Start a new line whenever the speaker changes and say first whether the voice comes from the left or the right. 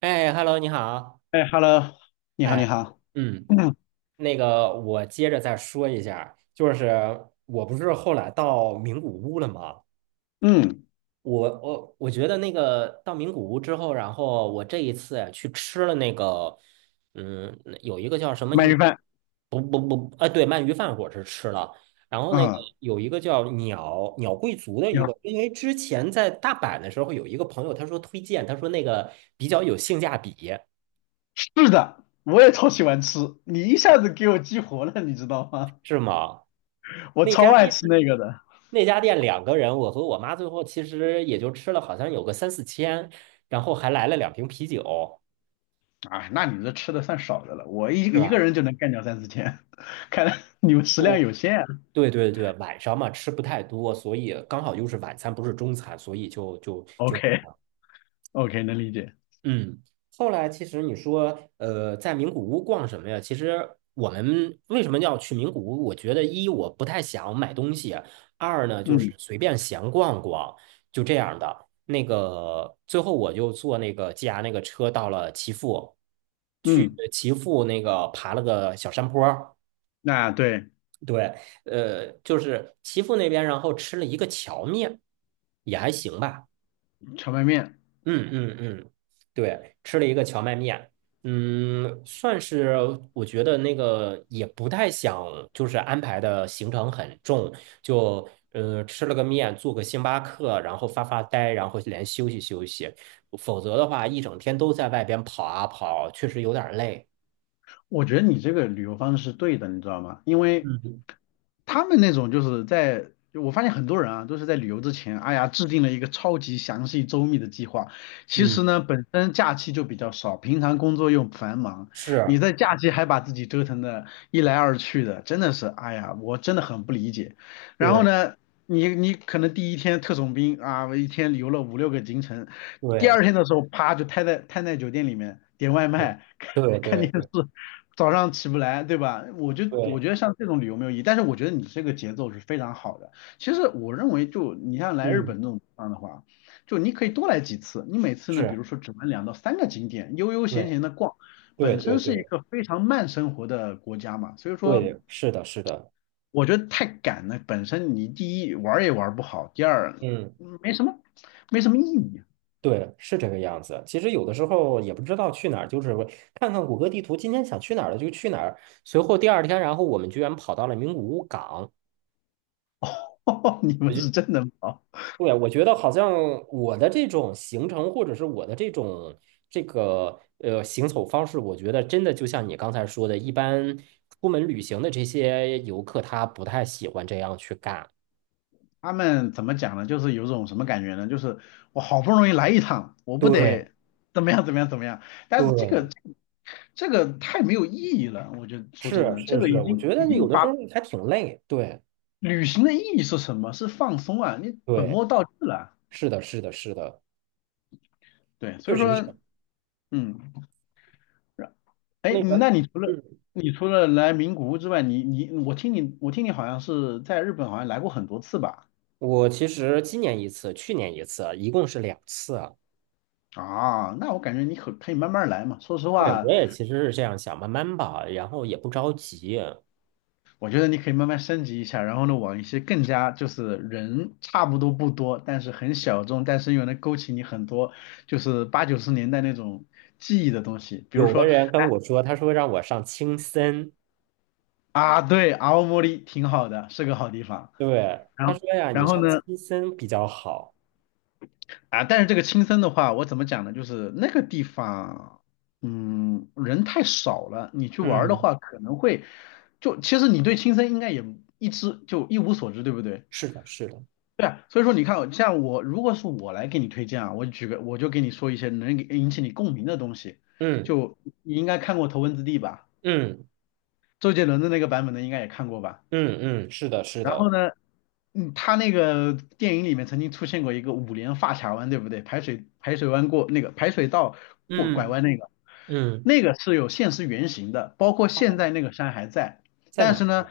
right: 哎，Hello，你好。
left: 哎，Hello，你好，你
right: 哎，
left: 好，
right: 嗯，
left: 嗯
right: 那个，我接着再说一下，就是我不是后来到名古屋了吗？
left: 嗯，
right: 我觉得那个到名古屋之后，然后我这一次呀去吃了那个，嗯，有一个叫什么
left: 鳗
right: 鸟，
left: 鱼饭，
right: 不不不，啊，对，鳗鱼饭我是吃了，然后那个
left: 嗯，
right: 有一个叫鸟贵族的
left: 你
right: 一个，
left: 好，
right: 因为之前在大阪的时候有一个朋友他说推荐，他说那个比较有性价比，
left: 是的，我也超喜欢吃，你一下子给我激活了，你知道吗？
right: 是吗？
left: 我
right: 那
left: 超
right: 家
left: 爱
right: 店。
left: 吃那个的。
right: 那家店两个人，我和我妈最后其实也就吃了好像有个三四千，然后还来了两瓶啤酒，
left: 啊，那你这吃的算少的了，我一
right: 是
left: 一个
right: 吧？
left: 人就能干掉三四千，看来你们食量
right: 哦，
left: 有限啊。
right: 对对对，晚上嘛吃不太多，所以刚好又是晚餐，不是中餐，所以就。
left: OK，OK，能理解。
right: 嗯，后来其实你说，在名古屋逛什么呀？其实我们为什么要去名古屋？我觉得一我不太想买东西，二呢就
left: 嗯
right: 是随便闲逛逛，就这样的。那个最后我就坐那个 GR 那个车到了岐阜，去
left: 嗯，
right: 岐阜那个爬了个小山坡儿
left: 那对，
right: 对，就是岐阜那边，然后吃了一个荞面，也还行吧。
left: 荞麦面，
right: 嗯嗯嗯，对，吃了一个荞麦面，算是我觉得那个也不太想，就是安排的行程很重，就吃了个面，做个星巴克，然后发发呆，然后连休息休息，否则的话一整天都在外边跑啊跑，确实有点儿累。
left: 我觉得你这个旅游方式是对的，你知道吗？因为
right: 嗯
left: 他们那种就是在，就我发现很多人啊，都是在旅游之前，哎呀，制定了一个超级详细周密的计划。其
right: 嗯，
left: 实呢，本身假期就比较少，平常工作又繁忙，你
right: 是，
left: 在假期还把自己折腾的一来二去的，真的是，哎呀，我真的很不理解。然后
right: 对
left: 呢，你可能第一天特种兵啊，我一天游了五六个行程，第二
right: 对
left: 天的时候，啪就瘫在酒店里面点外卖，
right: 对对
left: 看看
right: 对
left: 电视，
right: 对
left: 早上起不来，对吧？我
right: 对，
left: 觉得像这种旅游没有意义，但是我觉得你这个节奏是非常好的。其实我认为就，你像来日
right: 嗯，
left: 本这种地方的话，就你可以多来几次。你每次呢，比
right: 是，
left: 如说只玩2到3个景点，悠悠闲
right: 对
left: 闲的逛，
right: 对
left: 本身
right: 对
left: 是一
right: 对
left: 个非常慢生活的国家嘛，所以说
right: 对，是的，是的，
left: 我觉得太赶了，本身你第一玩儿也玩儿不好，第二
right: 嗯。
left: 没什么没什么意义。
right: 对，是这个样子。其实有的时候也不知道去哪儿，就是看看谷歌地图，今天想去哪儿了就去哪儿。随后第二天，然后我们居然跑到了名古屋港。
left: 哦你
right: 我
left: 们
right: 觉，
left: 是真能跑。
right: 对，我觉得好像我的这种行程或者是我的这种这个行走方式，我觉得真的就像你刚才说的，一般出门旅行的这些游客他不太喜欢这样去干。
left: 他们怎么讲呢？就是有种什么感觉呢？就是我好不容易来一趟，我不
right: 对
left: 得怎么样怎么样怎么样。但是这个
right: 对，
left: 这个太没有意义了，我觉得说真
right: 是
left: 的，这
right: 是
left: 个
right: 是，
left: 已
right: 我
left: 经
right: 觉
left: 已
right: 得有
left: 经
right: 的
left: 把
right: 时候还挺累。对
left: 旅行的意义是什么？是放松啊，你本
right: 对，
left: 末倒置了。
right: 是的，是的，是的。
left: 对，
right: 确
left: 所以
right: 实是。
left: 说，嗯，哎，
right: 那个，
left: 那你除了
right: 嗯，
left: 来名古屋之外，你你我听你我听你好像是在日本好像来过很多次吧？
right: 我其实今年一次，去年一次啊，一共是两次啊。
left: 啊，那我感觉你可以慢慢来嘛。说实
right: 对，
left: 话，
right: 我也其实是这样想，慢慢吧，然后也不着急。
left: 我觉得你可以慢慢升级一下，然后呢，往一些更加就是人差不多不多，但是很小众，但是又能勾起你很多就是八九十年代那种记忆的东西，比如
right: 有的
left: 说
right: 人跟我说，他说让我上青森，
left: 啊，对，青森挺好的，是个好地方。
right: 对，
left: 然
right: 他
left: 后
right: 说呀，
left: 然
right: 你
left: 后
right: 上
left: 呢，
right: 青森比较好。
left: 啊，但是这个青森的话，我怎么讲呢？就是那个地方，嗯，人太少了，你去玩儿的
right: 嗯，
left: 话可能会，就其实你对青森应该也一无所知，对不对？
right: 是的，是的，
left: 对啊，所以说你看，像我如果是我来给你推荐啊，我举个我就给你说一些能给引起你共鸣的东西，
right: 嗯
left: 就你应该看过《头文字 D》吧，
right: 嗯
left: 周杰伦的那个版本的应该也看过吧？
right: 嗯嗯，是的，是
left: 然
right: 的，
left: 后呢，他那个电影里面曾经出现过一个五连发卡弯，对不对？排水弯过那个排水道过拐
right: 嗯
left: 弯那个，
right: 嗯，
left: 那个是有现实原型的，包括现在那个山还在，
right: 在
left: 但
right: 哪
left: 是
right: 一
left: 呢，
right: 个？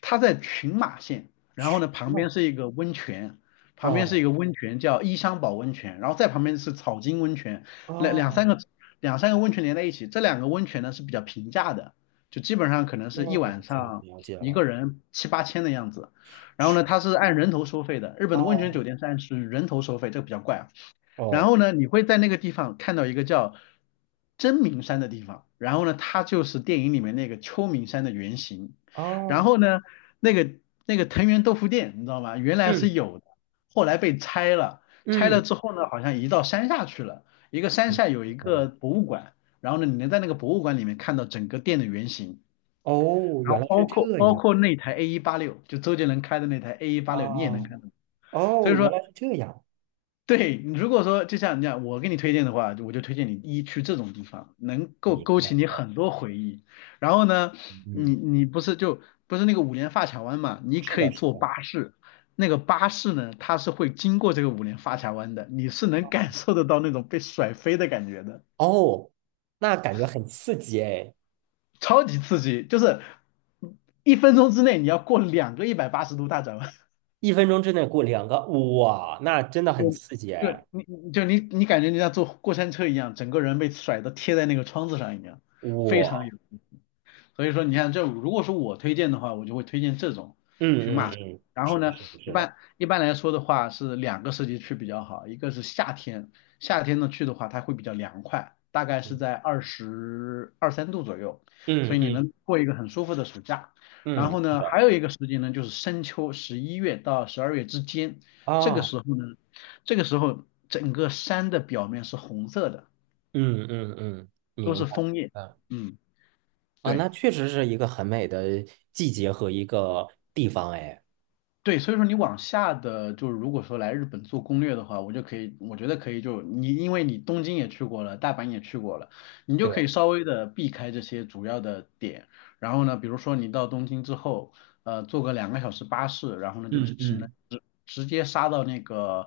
left: 它在群马县，然后呢旁
right: 那
left: 边是一个温泉。旁边是一
right: 哦
left: 个温泉叫伊香保温泉，然后再旁边是草津温泉，两两三
right: 哦
left: 个两三个温泉连在一起，这两个温泉呢是比较平价的，就基本上可能是一
right: 哦，了
left: 晚
right: 解
left: 上
right: 了解
left: 一
right: 了，
left: 个人七八千的样子。然后呢，它是按人头收费的，日本的温泉酒
right: 哦
left: 店是按是人头收费，这个比较怪啊。然后
right: 哦
left: 呢，你会在那个地方看到一个叫真名山的地方，然后呢，它就是电影里面那个秋名山的原型。然
right: 哦，
left: 后呢，那个那个藤原豆腐店，你知道吗？原来是
right: 嗯
left: 有的，后来被拆了，拆了
right: 嗯。
left: 之后呢，好像移到山下去了。一个山
right: 嗯
left: 下有一
right: 好
left: 个
right: 的
left: 博物馆，然后呢，你能在那个博物馆里面看到整个店的原型。
right: 哦，
left: 然
right: 原
left: 后
right: 来是
left: 包括
right: 这
left: 包
right: 样
left: 括那台 A 一八六，就周杰伦开的那台 A 一八
right: 啊！
left: 六，你也能看到。所
right: 哦，
left: 以
right: 原
left: 说，
right: 来是这样，
left: 对你如果说就像你讲，我给你推荐的话，我就推荐你一去这种地方，能够
right: 明
left: 勾起
right: 白。
left: 你很多回忆。然后呢，你
right: 嗯，
left: 你不是那个五连发卡湾嘛？你
right: 是
left: 可
right: 的，
left: 以
right: 是
left: 坐
right: 的。
left: 巴士，那个巴士呢，它是会经过这个五连发卡湾的，你是能感受得到那种被甩飞的感觉的，
right: 哦，那感觉很刺激哎！
left: 超级刺激，就是1分钟之内你要过两个180度大转弯。
right: 一分钟之内过两个，哇，那真的很刺激
left: 就就
right: 哎！
left: 你你就你你感觉你像坐过山车一样，整个人被甩的贴在那个窗子上一样，非常
right: 哇，
left: 有。所以说你看这如果说我推荐的话，我就会推荐这种
right: 嗯
left: 群
right: 嗯
left: 马。
right: 嗯，
left: 然后
right: 是的，
left: 呢，
right: 是的，
left: 一
right: 是的，
left: 般一般来说的话是两个时节去比较好，一个是夏天，夏天呢去的话它会比较凉快，大概是
right: 嗯
left: 在22、23度左右，所以你
right: 嗯
left: 能过一个很舒服的暑假。
right: 嗯，
left: 然
right: 嗯
left: 后
right: 是
left: 呢，还
right: 的
left: 有一个时节呢就是深秋，11月到12月之间，这个
right: 啊，
left: 时候呢，这个时候整个山的表面是红色的，
right: 嗯嗯嗯，
left: 都
right: 明
left: 是
right: 白。
left: 枫叶。
right: 嗯
left: 嗯，
right: 啊，
left: 对。
right: 那确实是一个很美的季节和一个地方哎。
left: 对，所以说你往下的，就是如果说来日本做攻略的话，我就可以，我觉得可以就，你因为你东京也去过了，大阪也去过了，你就可
right: 对，
left: 以稍微的避开这些主要的点。然后呢，比如说你到东京之后，坐个2个小时巴士，然后呢就只
right: 嗯
left: 只能
right: 嗯
left: 直接杀到那个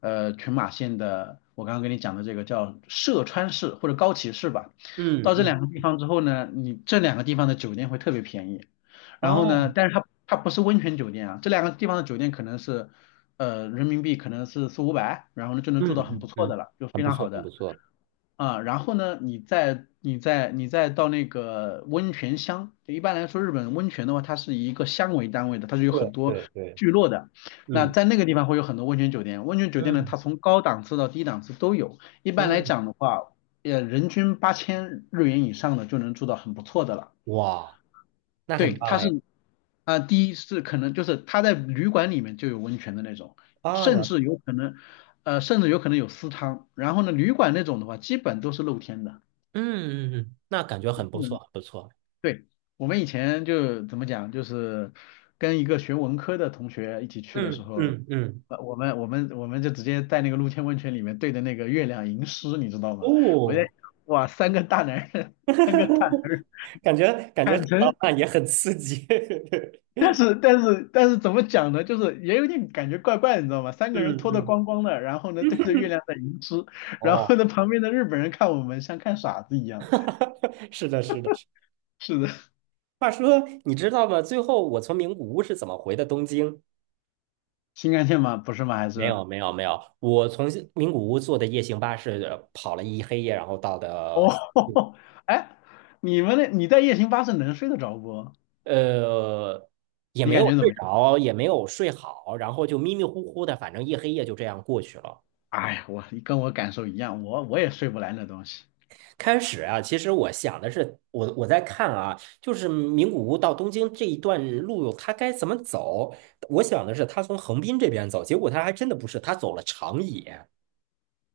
left: 群马县的，我刚刚跟你讲的这个叫涉川市或者高崎市吧。
right: 嗯
left: 到这
right: 嗯，
left: 两个地方之后呢，你这两个地方的酒店会特别便宜。然后呢，
right: 哦。
left: 但是它它不是温泉酒店啊，这两个地方的酒店可能是，人民币可能是四五百，然后呢就能
right: 嗯
left: 住到很不
right: 嗯
left: 错的
right: 嗯，
left: 了，就
right: 很
left: 非
right: 不
left: 常
right: 错，
left: 好
right: 很不
left: 的
right: 错。
left: 啊。然后呢，你再到那个温泉乡，就一般来说日本温泉的话，它是以一个乡为单位的，它是有
right: 对
left: 很多
right: 对对，
left: 聚落的。那
right: 嗯
left: 在那个地方会有很多温泉酒店，温泉酒店呢，
right: 嗯
left: 它从高档次到低档次都有。一般来
right: 嗯，
left: 讲的话，人均8000日元以上的就能住到很不错的了。
right: 哇，那很
left: 对，
right: 棒
left: 他
right: 哎！
left: 是啊、第一是可能就是他在旅馆里面就有温泉的那种，
right: 啊，
left: 甚
right: 了，
left: 至有可能甚至有可能有私汤。然后呢，旅馆那种的话，基本都是露天的。
right: 嗯嗯嗯，那感觉很不错，
left: 嗯，
right: 很不错。
left: 对，我们以前就怎么讲，就是跟一个学文科的同学一起去的时
right: 嗯
left: 候，
right: 嗯嗯，
left: 我们就直接在那个露天温泉里面对着那个月亮吟诗，你知道吗？我在
right: 哦，
left: 想，哇，三个大男人，三个大男 人。
right: 感觉 感觉
left: 坦
right: 很浪
left: 诚。
right: 漫，也很刺激。
left: 但是怎么讲呢？就是也有点感觉怪怪，的，你知道吗？3个人
right: 嗯
left: 脱得
right: 嗯，
left: 光光的，然后呢对着月亮在吟诗，然
right: 哦，
left: 后呢旁边的日本人看我们像看傻子一样。
right: 是的，是的。是
left: 是的，
right: 话说，你知道吗？最后我从名古屋是怎么回的东京？
left: 新干线吗？不是吗？还
right: 没
left: 是
right: 有，没有，没有。我从名古屋坐的夜行巴士跑了一黑夜，然后到的
left: 哦，哎，你们那你在夜行巴士能睡得着不？
right: 呃，也
left: 你
right: 没
left: 感
right: 有
left: 觉怎
right: 睡
left: 么样？
right: 着，也没有睡好，然后就迷迷糊糊的，反正一黑夜就这样过去了。
left: 哎呀，我感受一样，我也睡不来那东西
right: 开始啊，其实我想的是，我在看啊，就是名古屋到东京这一段路，它该怎么走？我想的是，他从横滨这边走，结果他还真的不是，他走了长野。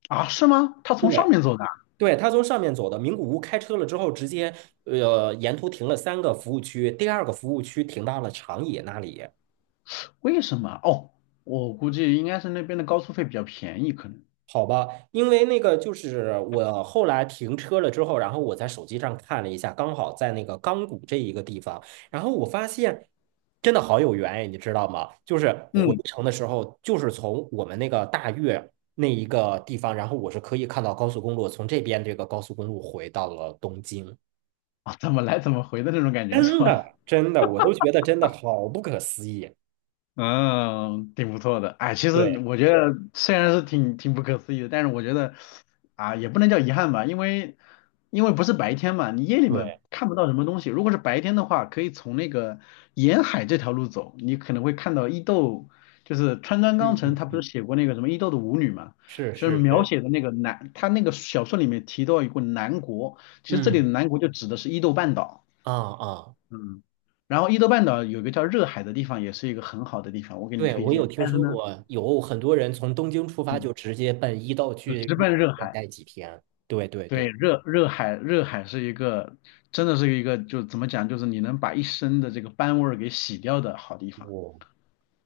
left: 啊，是吗？他从上
right: 对。
left: 面走的啊。
right: 对，他从上面走的名古屋，开车了之后，直接沿途停了三个服务区，第二个服务区停到了长野那里。
left: 为什么？哦，我估计应该是那边的高速费比较便宜，可能
right: 好吧，因为那个就是我后来停车了之后，然后我在手机上看了一下，刚好在那个钢谷这一个地方，然后我发现真的好有缘哎，你知道吗？就是回
left: 嗯
right: 程的时候，就是从我们那个大悦那一个地方，然后我是可以看到高速公路，从这边这个高速公路回到了东京，
left: 啊怎么来怎么回的那种感觉是
right: 真
left: 吧？
right: 的真的，我都觉得真的好不可思议。
left: 嗯，挺不错的。哎，其实
right: 对
left: 我觉得虽然是挺不可思议的，但是我觉得啊，也不能叫遗憾吧，因为不是白天嘛，你夜里面
right: 对，
left: 看不到什么东西。如果是白天的话，可以从那个沿海这条路走，你可能会看到伊豆，就是川端康
right: 嗯
left: 成
right: 嗯
left: 他不是
right: 嗯，
left: 写过那个什么伊豆的舞女嘛，
right: 是
left: 就是
right: 是
left: 描
right: 是，
left: 写的那个南，他那个小说里面提到一个南国，其实这里的
right: 嗯
left: 南国就指的是伊豆半岛。
right: 啊啊。
left: 嗯，然后伊豆半岛有个叫热海的地方，也是一个很好的地方，我给你
right: 对，
left: 推
right: 我有
left: 荐。
right: 听
left: 但是
right: 说
left: 呢，
right: 过，有很多人从东京出发
left: 嗯，
right: 就直接奔伊豆
left: 就
right: 去，
left: 直
right: 伊
left: 奔
right: 豆
left: 热
right: 那边
left: 海。
right: 待几天。对对
left: 对，
right: 对，
left: 热海是一个，真的是一个，就怎么讲，就是你能把一身的这个斑味儿给洗掉的好地方，
right: 哦，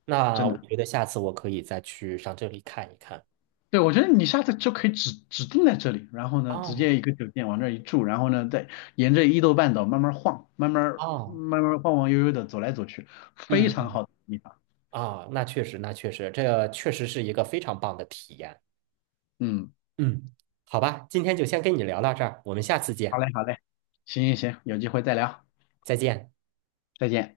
right: 那
left: 真
right: 我
left: 的。
right: 觉得下次我可以再去上这里看一看。
left: 对，我觉得你下次就可以指定在这里，然后呢，直
right: 哦
left: 接一个酒店往这儿一住，然后呢，再沿着伊豆半岛慢慢晃，慢慢
right: 哦，
left: 慢慢晃晃悠悠的走来走去，非
right: 嗯
left: 常好的地方。
right: 啊，那确实，那确实，这确实是一个非常棒的体验。
left: 嗯，
right: 嗯，好吧，今天就先跟你聊到这儿，我们下次见，
left: 好嘞，好嘞，行行行，有机会再聊，
right: 再见。
left: 再见。